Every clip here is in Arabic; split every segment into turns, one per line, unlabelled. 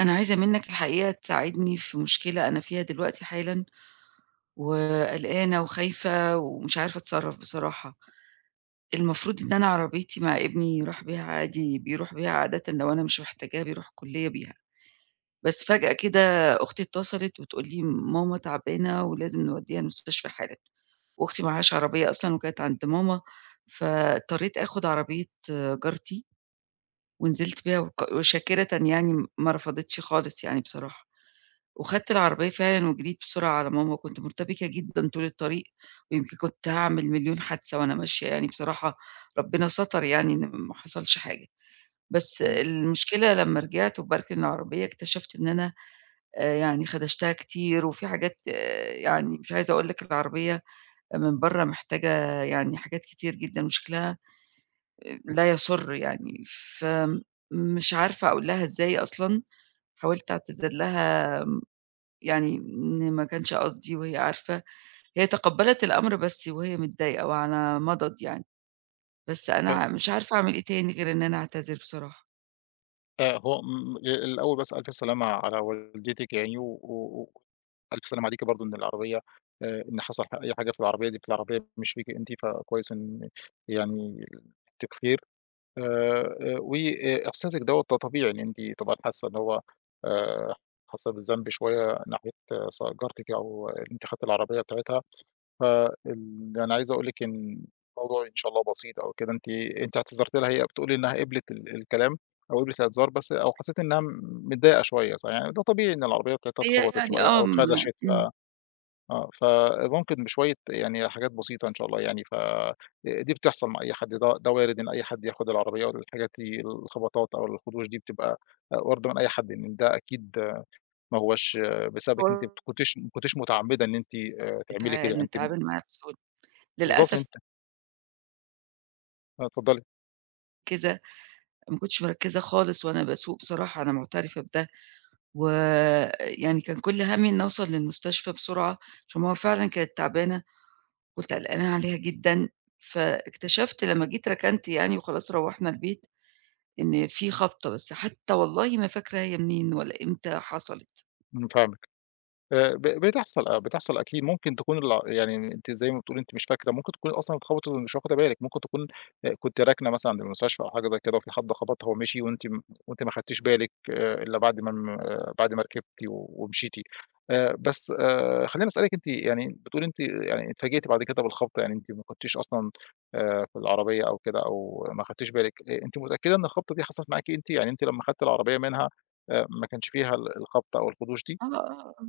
أنا عايزة منّك الحقيقة تساعدني في مشكلة أنا فيها دلوقتي حالًا، وقلقانة وخايفة ومش عارفة أتصرّف بصراحة. المفروض إن أنا عربيتي مع ابني يروح بيها عادي، بيروح بيها عادةً لو أنا مش محتاجاها بيروح الكلية بيها، بس فجأة كده أختي اتصلت وتقول لي: "ماما تعبانة ولازم نودّيها المستشفى حالًا." وأختي معهاش عربية أصلًا وكانت عند ماما، فاضطريت آخُد عربية جارتي ونزلت بيها وشاكرةً يعني ما رفضتش خالص يعني بصراحة. وخدت العربية فعلًا وجريت بسرعة على ماما، كنت مرتبكة جدًا طول الطريق، ويمكن كنت هاعمل مليون حادثة وأنا ماشية يعني بصراحة ربنا ستر يعني إن ما حصلش حاجة، بس
إمم.
المشكلة لمّا رجعت وباركن العربية اكتشفت إن أنا يعني خدشتها كتير، وفي حاجات يعني مش عايزة أقول لك العربية من برّه محتاجة يعني حاجات كتير جدًا وشكلها لا يَسُر يعني، فمش عارفة أقول لها إزاي أصلًا، حاولت أعتذر لها يعني إن ما كانش قصدي وهي عارفة، هي تقبّلت الأمر بس وهي متضايقة وعلى مضض يعني، بس
آآ
أنا مش عارفة أعمل إيه تاني غير إن أنا أعتذر بصراحة.
هو م الأول بس ألف سلامة على والدتِك يعني و و وألف سلامة عليكِ برضه إن العربية إن حصل أي حاجة في العربية دي، في العربية مش فيكِ أنتِ، فكويس إن يعني أنتِ بخير. وإحساسِك دوّة ده طبيعي، إن أنتِ طبعًا حاسة إن هو آآ حاسة بالذنب شوية، ناحية سواء جارتِك أو إن أنتِ خدتِ العربية بتاعتها. فال يعني عايز أقول لِك إن الموضوع إن شاء الله بسيط أو كده، أنتِ اعتذرتِ لها، هي بتقول إنها قبلت الكلام أو قبلت الاعتذار بس، أو حسيتِ إنها متضايقة شوية، صح، يعني ده طبيعي إن العربية بتاعتها
هي
اتخبطت
يعني
شوية أو
ما
اتخدشت. ف آه، فممكن بشوية يعني حاجات بسيطة إن شاء الله يعني. دي بتحصل مع أي حد، ده وارد إن أي حد ياخد العربية، والحاجات دي الخبطات أو الخدوش دي بتبقى واردة من أي حد، إن ده أكيد ما هوّاش بسببِك، أنتِ ما كنتيش متعمدة إن أنتِ تعملي كده، يعني أنتِ.
نتعامل معاها بسهولة.
بالضبط،
للأسف
أنتِ. آه، اتفضلي.
كده ما كنتش مركّزة خالص وأنا باسوق بصراحة، أنا معترفة بده، ويعني كان كل هَمّي إن أوصل للمستشفى بسرعة، عشان ماما فعلًا كانت تعبانة، كنت قلقانة عليها جدًا، فاكتشفت لمّا جيت ركنت يعني وخلاص روّحنا البيت إن في خبطة، بس حتى والله ما فاكرة هي منين ولا إمتى حصلت.
إمم، فاهمِك. ب بتحصل، آه، بتحصل أكيد، ممكن تكون يعني أنتِ زي ما بتقولي، أنتِ مش فاكرة، ممكن تكوني أصلًا اتخبطِت ومش واخدة بالِك، ممكن تكون، كنتِ راكنة مثلًا عند المستشفى أو حاجة زي كده، وفي حد خبطها ومشي، وأنتِ ما خدتيش بالِك إلا بعد ما م آه، بعد ما ركبتِ ومشيتِ. بس خلّيني أسألِك. أنتِ يعني بتقولي أنتِ يعني اتفاجئتِ بعد كده بالخبطة، يعني أنتِ ما كنتيش أصلًا في العربية أو كده، أو ما خدتيش بالِك. أنتِ متأكدة إن الخبطة دي حصلت معاكِ أنتِ؟ يعني أنتِ لمّا خدتِ العربية منها، ما كانش فيها الخبطة أو الخدوش دي؟
آه، آه، آه.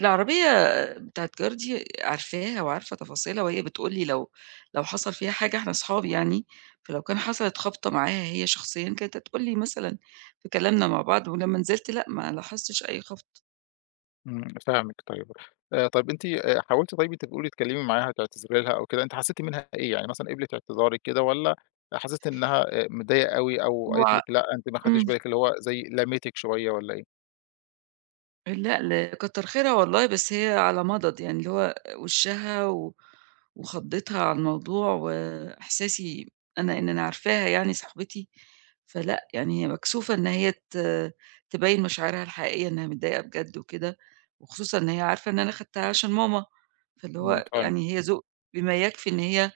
العربية بتاعة جارتي عارفاها وعارفة تفاصيلها، وهي بتقول لي لو حصل فيها حاجة إحنا أصحاب يعني، فلو كان حصلت خبطة معاها هي شخصيًا كانت هتقول لي مثلًا في كلامنا مع بعض، ولمّا نزلت لأ، ما لاحظتش أي خبطة.
إمم، فاهمِك. طيب، طيب أنتِ حاولتِ طيب أنتِ بتقولي تكلمي معاها، تعتذري لها أو كده، أنتِ حسّيتِ منها إيه؟ يعني مثلًا قبلِت اعتذارِك كده، والّا حسّيتِ إنها متضايقة أوي، أو قالت
هو
لِك لأ أنتِ ما خدتيش
إمم.
بالِك، اللي هو زي لَمِتِك شوية، والّا إيه؟
لأ، كتّر خيرها والله، بس هي على مَضَض، يعني اللي هو وشّها و وخضّتها على الموضوع وإحساسي أنا إن أنا عارفاها يعني صاحبتي، فلأ، يعني هي مكسوفة إن هي تبيّن مشاعرها الحقيقية إنها متضايقة بجد وكده، وخصوصًا إن هي عارفة إن أنا خدتها عشان ماما، فاللي
إمم،
هو
فاهمِك.
يعني هي ذوق بما يكفي إن هي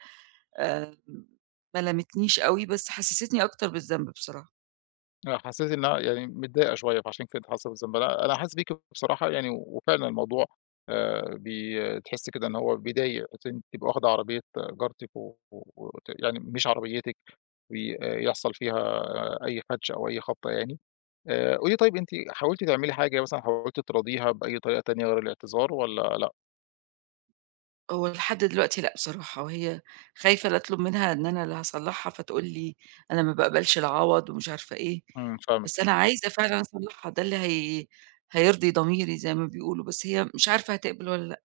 آآ ما لامتنيش أوي، بس حسّستني أكتر بالذنب بصراحة.
آه، حسّيتِ إنها يعني متضايقة شوية، فعشان كده أنتِ حاسّة بالذنب. أنا حاسس بيكِ بصراحة، يعني وفعلًا الموضوع بي تحسّي كده إن هو بيضايق، أنتِ تبقي واخدة عربية جارتِك و يعني مش عربيتِك، ويحصل فيها أي خدش أو أي خبطة يعني. قولي، طيب أنتِ حاولتِ تعملي حاجة مثلًا، حاولتِ تراضيها بأي طريقة تانية غير الاعتذار والّا لأ؟
هو لحد دلوقتي لأ بصراحة، وهي خايفة لا أطلب منها إن أنا اللي هاصلّحها فتقول لي أنا ما باقبلش العوض ومش عارفة إيه،
إمم. ف
بس أنا عايزة فعلًا أصلّحها ده اللي هي هيرضي ضميري زي ما بيقولوا، بس هي مش عارفة هتقبل والّا لأ.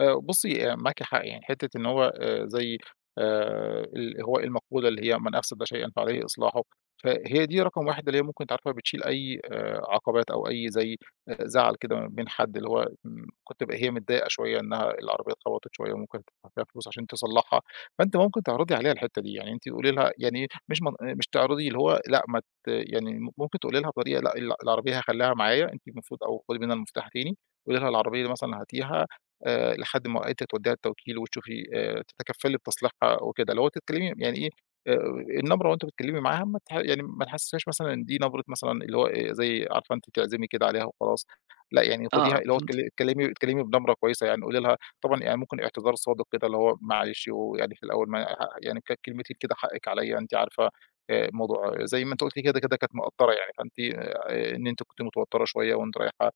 بُصّي. معاكِ حق، يعني حتّة إن هو زي ال هو إيه المقولة اللي هي: "من أفسد شيئًا فعليه إصلاحه." فهي دي رقم 1 اللي هي ممكن أنتِ عارفة بتشيل أي عقبات، أو أي زي زعل كده ما بين حد، اللي هو ممكن تبقى هي متضايقة شوية إنها العربية اتخبطت شوية، وممكن تدفع فيها فلوس عشان تصلّحها. فأنتِ ممكن تعرضي عليها الحتّة دي، يعني أنتِ قولي لها، يعني مش من آه، مش تعرضي اللي هو لأ ما ت يعني ممكن تقولي لها بطريقة لأ، العربية هاخلّيها معايا، أنتِ المفروض، أو خدي منها المفتاح تاني، قولي لها: "العربية دي مثلًا هاتيها" لحد ما أنتِ تودّيها التوكيل، وتشوفي تتكفّلي بتصليحها وكده، اللي هو تتكلّمي يعني إيه، آآ النبرة وأنتِ بتتكلّمي معاها ما تح يعني ما تحسّسهاش مثلًا إن دي نبرة مثلًا اللي هو زي عارفة أنتِ بتعزمي كده عليها وخلاص، لأ يعني
آه،
خُديها،
آه
اللي هو
فهمتك،
اتكلّمي بنبرة كويسة، يعني قولي لها طبعًا، يعني ممكن اعتذار صادق كده، اللي هو معلش، ويعني في الأول ما ح يعني كانت كلمتي كده، حقِّك عليّا، أنتِ عارفة الموضوع زي ما أنتِ قُلتِ لي كده، كده كانت مقطّرة يعني، فأنتِ إن أنتِ كنتِ متوتّرة شوية، وأنتِ رايحة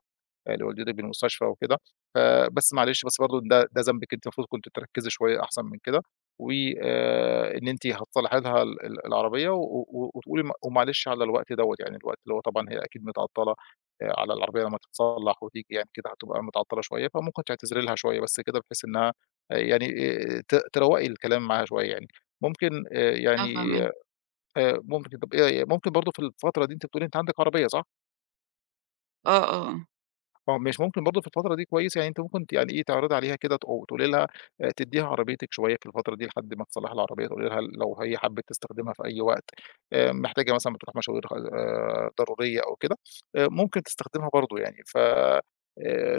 لوالدتِك بالمستشفى وكده، فبس معلش، بس برضه ده ذنبِك، أنتِ المفروض كنتِ تركّزي شوية أحسن من كده. وآآ إن أنتِ هتصلّحي لها ال العربية، و و وتقولي ومعلش على الوقت دوّة، يعني الوقت اللي هو طبعًا هي أكيد متعطّلة على العربية، لمّا تتصلّح وتيجي يعني كده هتبقى متعطّلة شوية، فممكن تعتذري لها شوية بس كده، بحيث إنها يعني ت تروّقي الكلام معاها شوية يعني. ممكن آآ
آه
يعني
فاهماك.
ممكن طَب إيه، ممكن برضه في الفترة دي، أنتِ بتقولي أنتِ عندِك عربية صح؟
آه، آه.
آه، ماشي. ممكن برضه في الفترة دي كويس، يعني أنتِ ممكن يعني إيه، تعرضي عليها كده، تقولي لها تدّيها عربيتِك شوية في الفترة دي، لحد ما تصلّحي العربية، تقولي لها لو هي حبّت تستخدمها في أي وقت، محتاجة مثلًا بتروح مشاوير ضرورية أو كده، ممكن تستخدمها برضه يعني. ف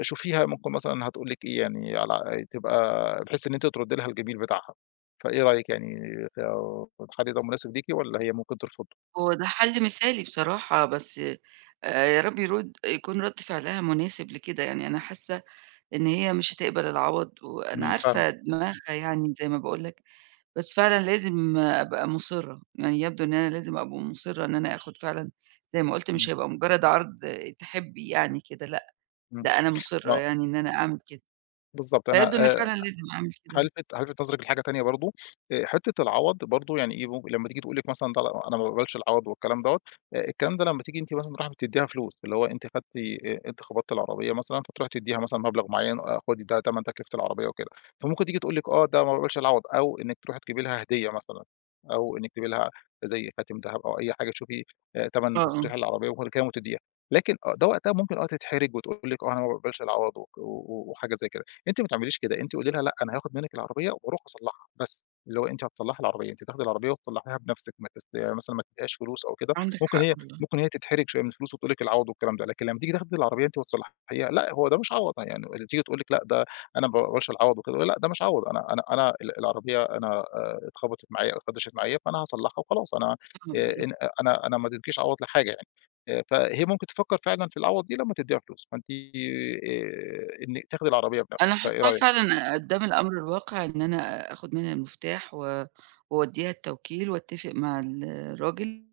شوفيها ممكن مثلًا هتقول لِك إيه، يعني على تبقى بحيث إن أنتِ تردّي لها الجميل بتاعها، فإيه رأيك يعني، الحل ده مناسب ليكِ والّا هي ممكن ترفضه؟
هو ده حل مثالي بصراحة، بس يا رب يكون رَد فعلها مناسب لكده، يعني أنا حاسة إن هي مش هتقبل العوض وأنا
إمم، فاهمِك.
عارفة دماغها يعني زي ما باقول لك. بس فعلًا لازم أبقى مُصِرّة، يعني يبدو إن أنا لازم أبقى مُصِرّة إن أنا آخُد فعلًا زي ما قُلت مش
إمم.
هيبقى مجرّد عرض تحبّي يعني كده لأ،
إمم.
ده أنا مُصِرّة
آه،
يعني إن أنا أعمل كده،
بالضبط. أنا
فيبدو إن فعلًا لازم أعمل كده.
هالفت نظرِك لحاجة تانية برضه. حتّة العوض برضه يعني إيه، ممكن لمّا تيجي تقول لِك مثلًا: "ده لا، أنا ما باقبلش العوض والكلام دوّة". الكلام ده لمّا تيجي أنتِ مثلًا رايحة بتدّيها فلوس، اللي هو أنتِ خبطتِ العربية مثلًا، فتروحي تدّيها مثلًا مبلغ معيّن، خدي ده تمن تكلفة العربية وكده، فممكن تيجي تقول لِك: "آه، ده ما باقبلش العوض"، أو إنِّك تروحي تجيبي لها هدية مثلًا، أو إنِّك تجيبي لها زي خاتم دهب أو أي حاجة تشوفي تمن
آه، آه،
تصريح العربية وكل كلام وتدّيها، لكن ده وقتها ممكن تتحرج وتقول لِك: "آه، أنا ما باقبلش العوض" وك و و وحاجة زي كده. أنتِ ما تعمليش كده، أنتِ قولي لها: "لأ، أنا هاخد منِّك العربية وأروح أصلّحها بس"، اللي هو أنتِ هتصلّحي العربية، أنتِ تاخدي العربية وتصلّحيها بنفسِك، ما تست مثلًا ما تدّيهاش فلوس أو كده.
عندِك
ممكن
حق
هي،
والله،
ممكن هي تتحرج شوية من الفلوس وتقول لِك العوض والكلام ده، لكن لمّا تيجي تاخدي العربية أنتِ وتصلّحيها، لأ هو ده مش عوض، يعني اللي تيجي تقول لِك: "لأ ده أنا ما باقبلش العوض وكده"، لأ ده مش عوض، أنا العربية، أنا اتخبطت معايا أو اتخدشت معايا، فأنا هاصلّحها وخلاص. أنا
آه بالضبط.
إن أنا ما اديتكيش عوض لحاجة يعني. فهي ممكن تفكّر فعلًا في العوض دي لمّا تدّيها فلوس، فأنتِ إنِّك تاخدي العربية بنَفْسِك.
أنا
فإيه
هاحُطّها
رأيك؟
فعلًا قدّام الأمر الواقع إن أنا آخُد منها المفتاح وأودّيها التوكيل وأتّفق مع الراجل،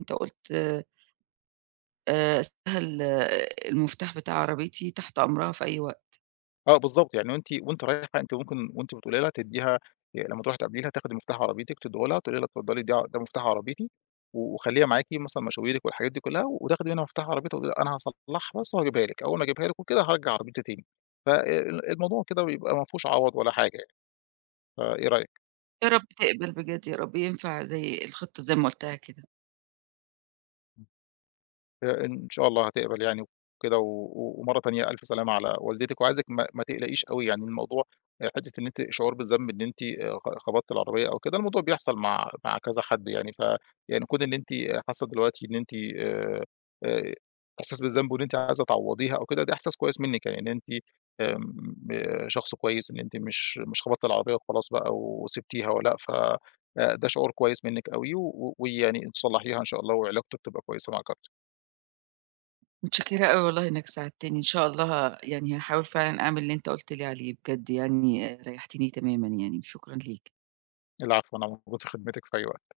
أنت قُلت أسيب لها المفتاح بتاع عربيتي تحت أمرها في أي وقت.
آه، بالضبط. يعني وأنتِ رايحة، أنتِ ممكن وأنتِ بتقولي لها تدّيها، لمّا تروحي تقابليها، تاخدي مفتاح عربيتِك تدّيه لها، تقولي لها: "اتفضّلي، ده مفتاح عربيتي" و وخلّيها معاكِ مثلًا مشاويرِك والحاجات دي كُلّها، وتاخدي منها مفتاح عربيتها وتقولي لها: "أنا هاصلّحها بس وهاجيبها لِك، أول ما أجيبها لِك وكده هارجّع عربيتي تاني". ف ال الموضوع كده بيبقى ما فيهوش عَوَض ولا حاجة يعني. فإيه رأيك؟
يا رب تقبل بجد يا رب، ينفع زي الخطة زي ما قُلتها كده.
إن شاء الله هتقبل يعني وكده. و و ومرّة تانية ألف سلامة على والدتِك، وعايزِك ما تقلقيش أوي، يعني الموضوع حتّة إن أنتِ شعور بالذنب إن أنتِ خ خبطتِ العربية أو كده، الموضوع بيحصل مع كذا حد يعني. يعني كون إن أنتِ حاسّة دلوقتي إن أنتِ آآ إحساس بالذنب، وإن أنتِ عايزة تعوّضيها أو كده، ده إحساس كويس منِّك، يعني إن أنتِ آمم شخص كويس، إن أنتِ مش خبطتِ العربية وخلاص بقى وسِبتيها، ولأ. ف ده شعور كويس منِّك أوي، و و- ويعني تصلّحيها إن شاء الله، وعلاقتِك تبقى كويسة مع
متشكرة أوي والله إنك ساعدتني، إن شاء الله يعني هاحاول فعلًا أعمل اللي أنت قُلت لي عليه بجد يعني آه، ريحتني تمامًا يعني، شكرًا ليك.
العفو، أنا موجود في خدمتِك في أي وقت.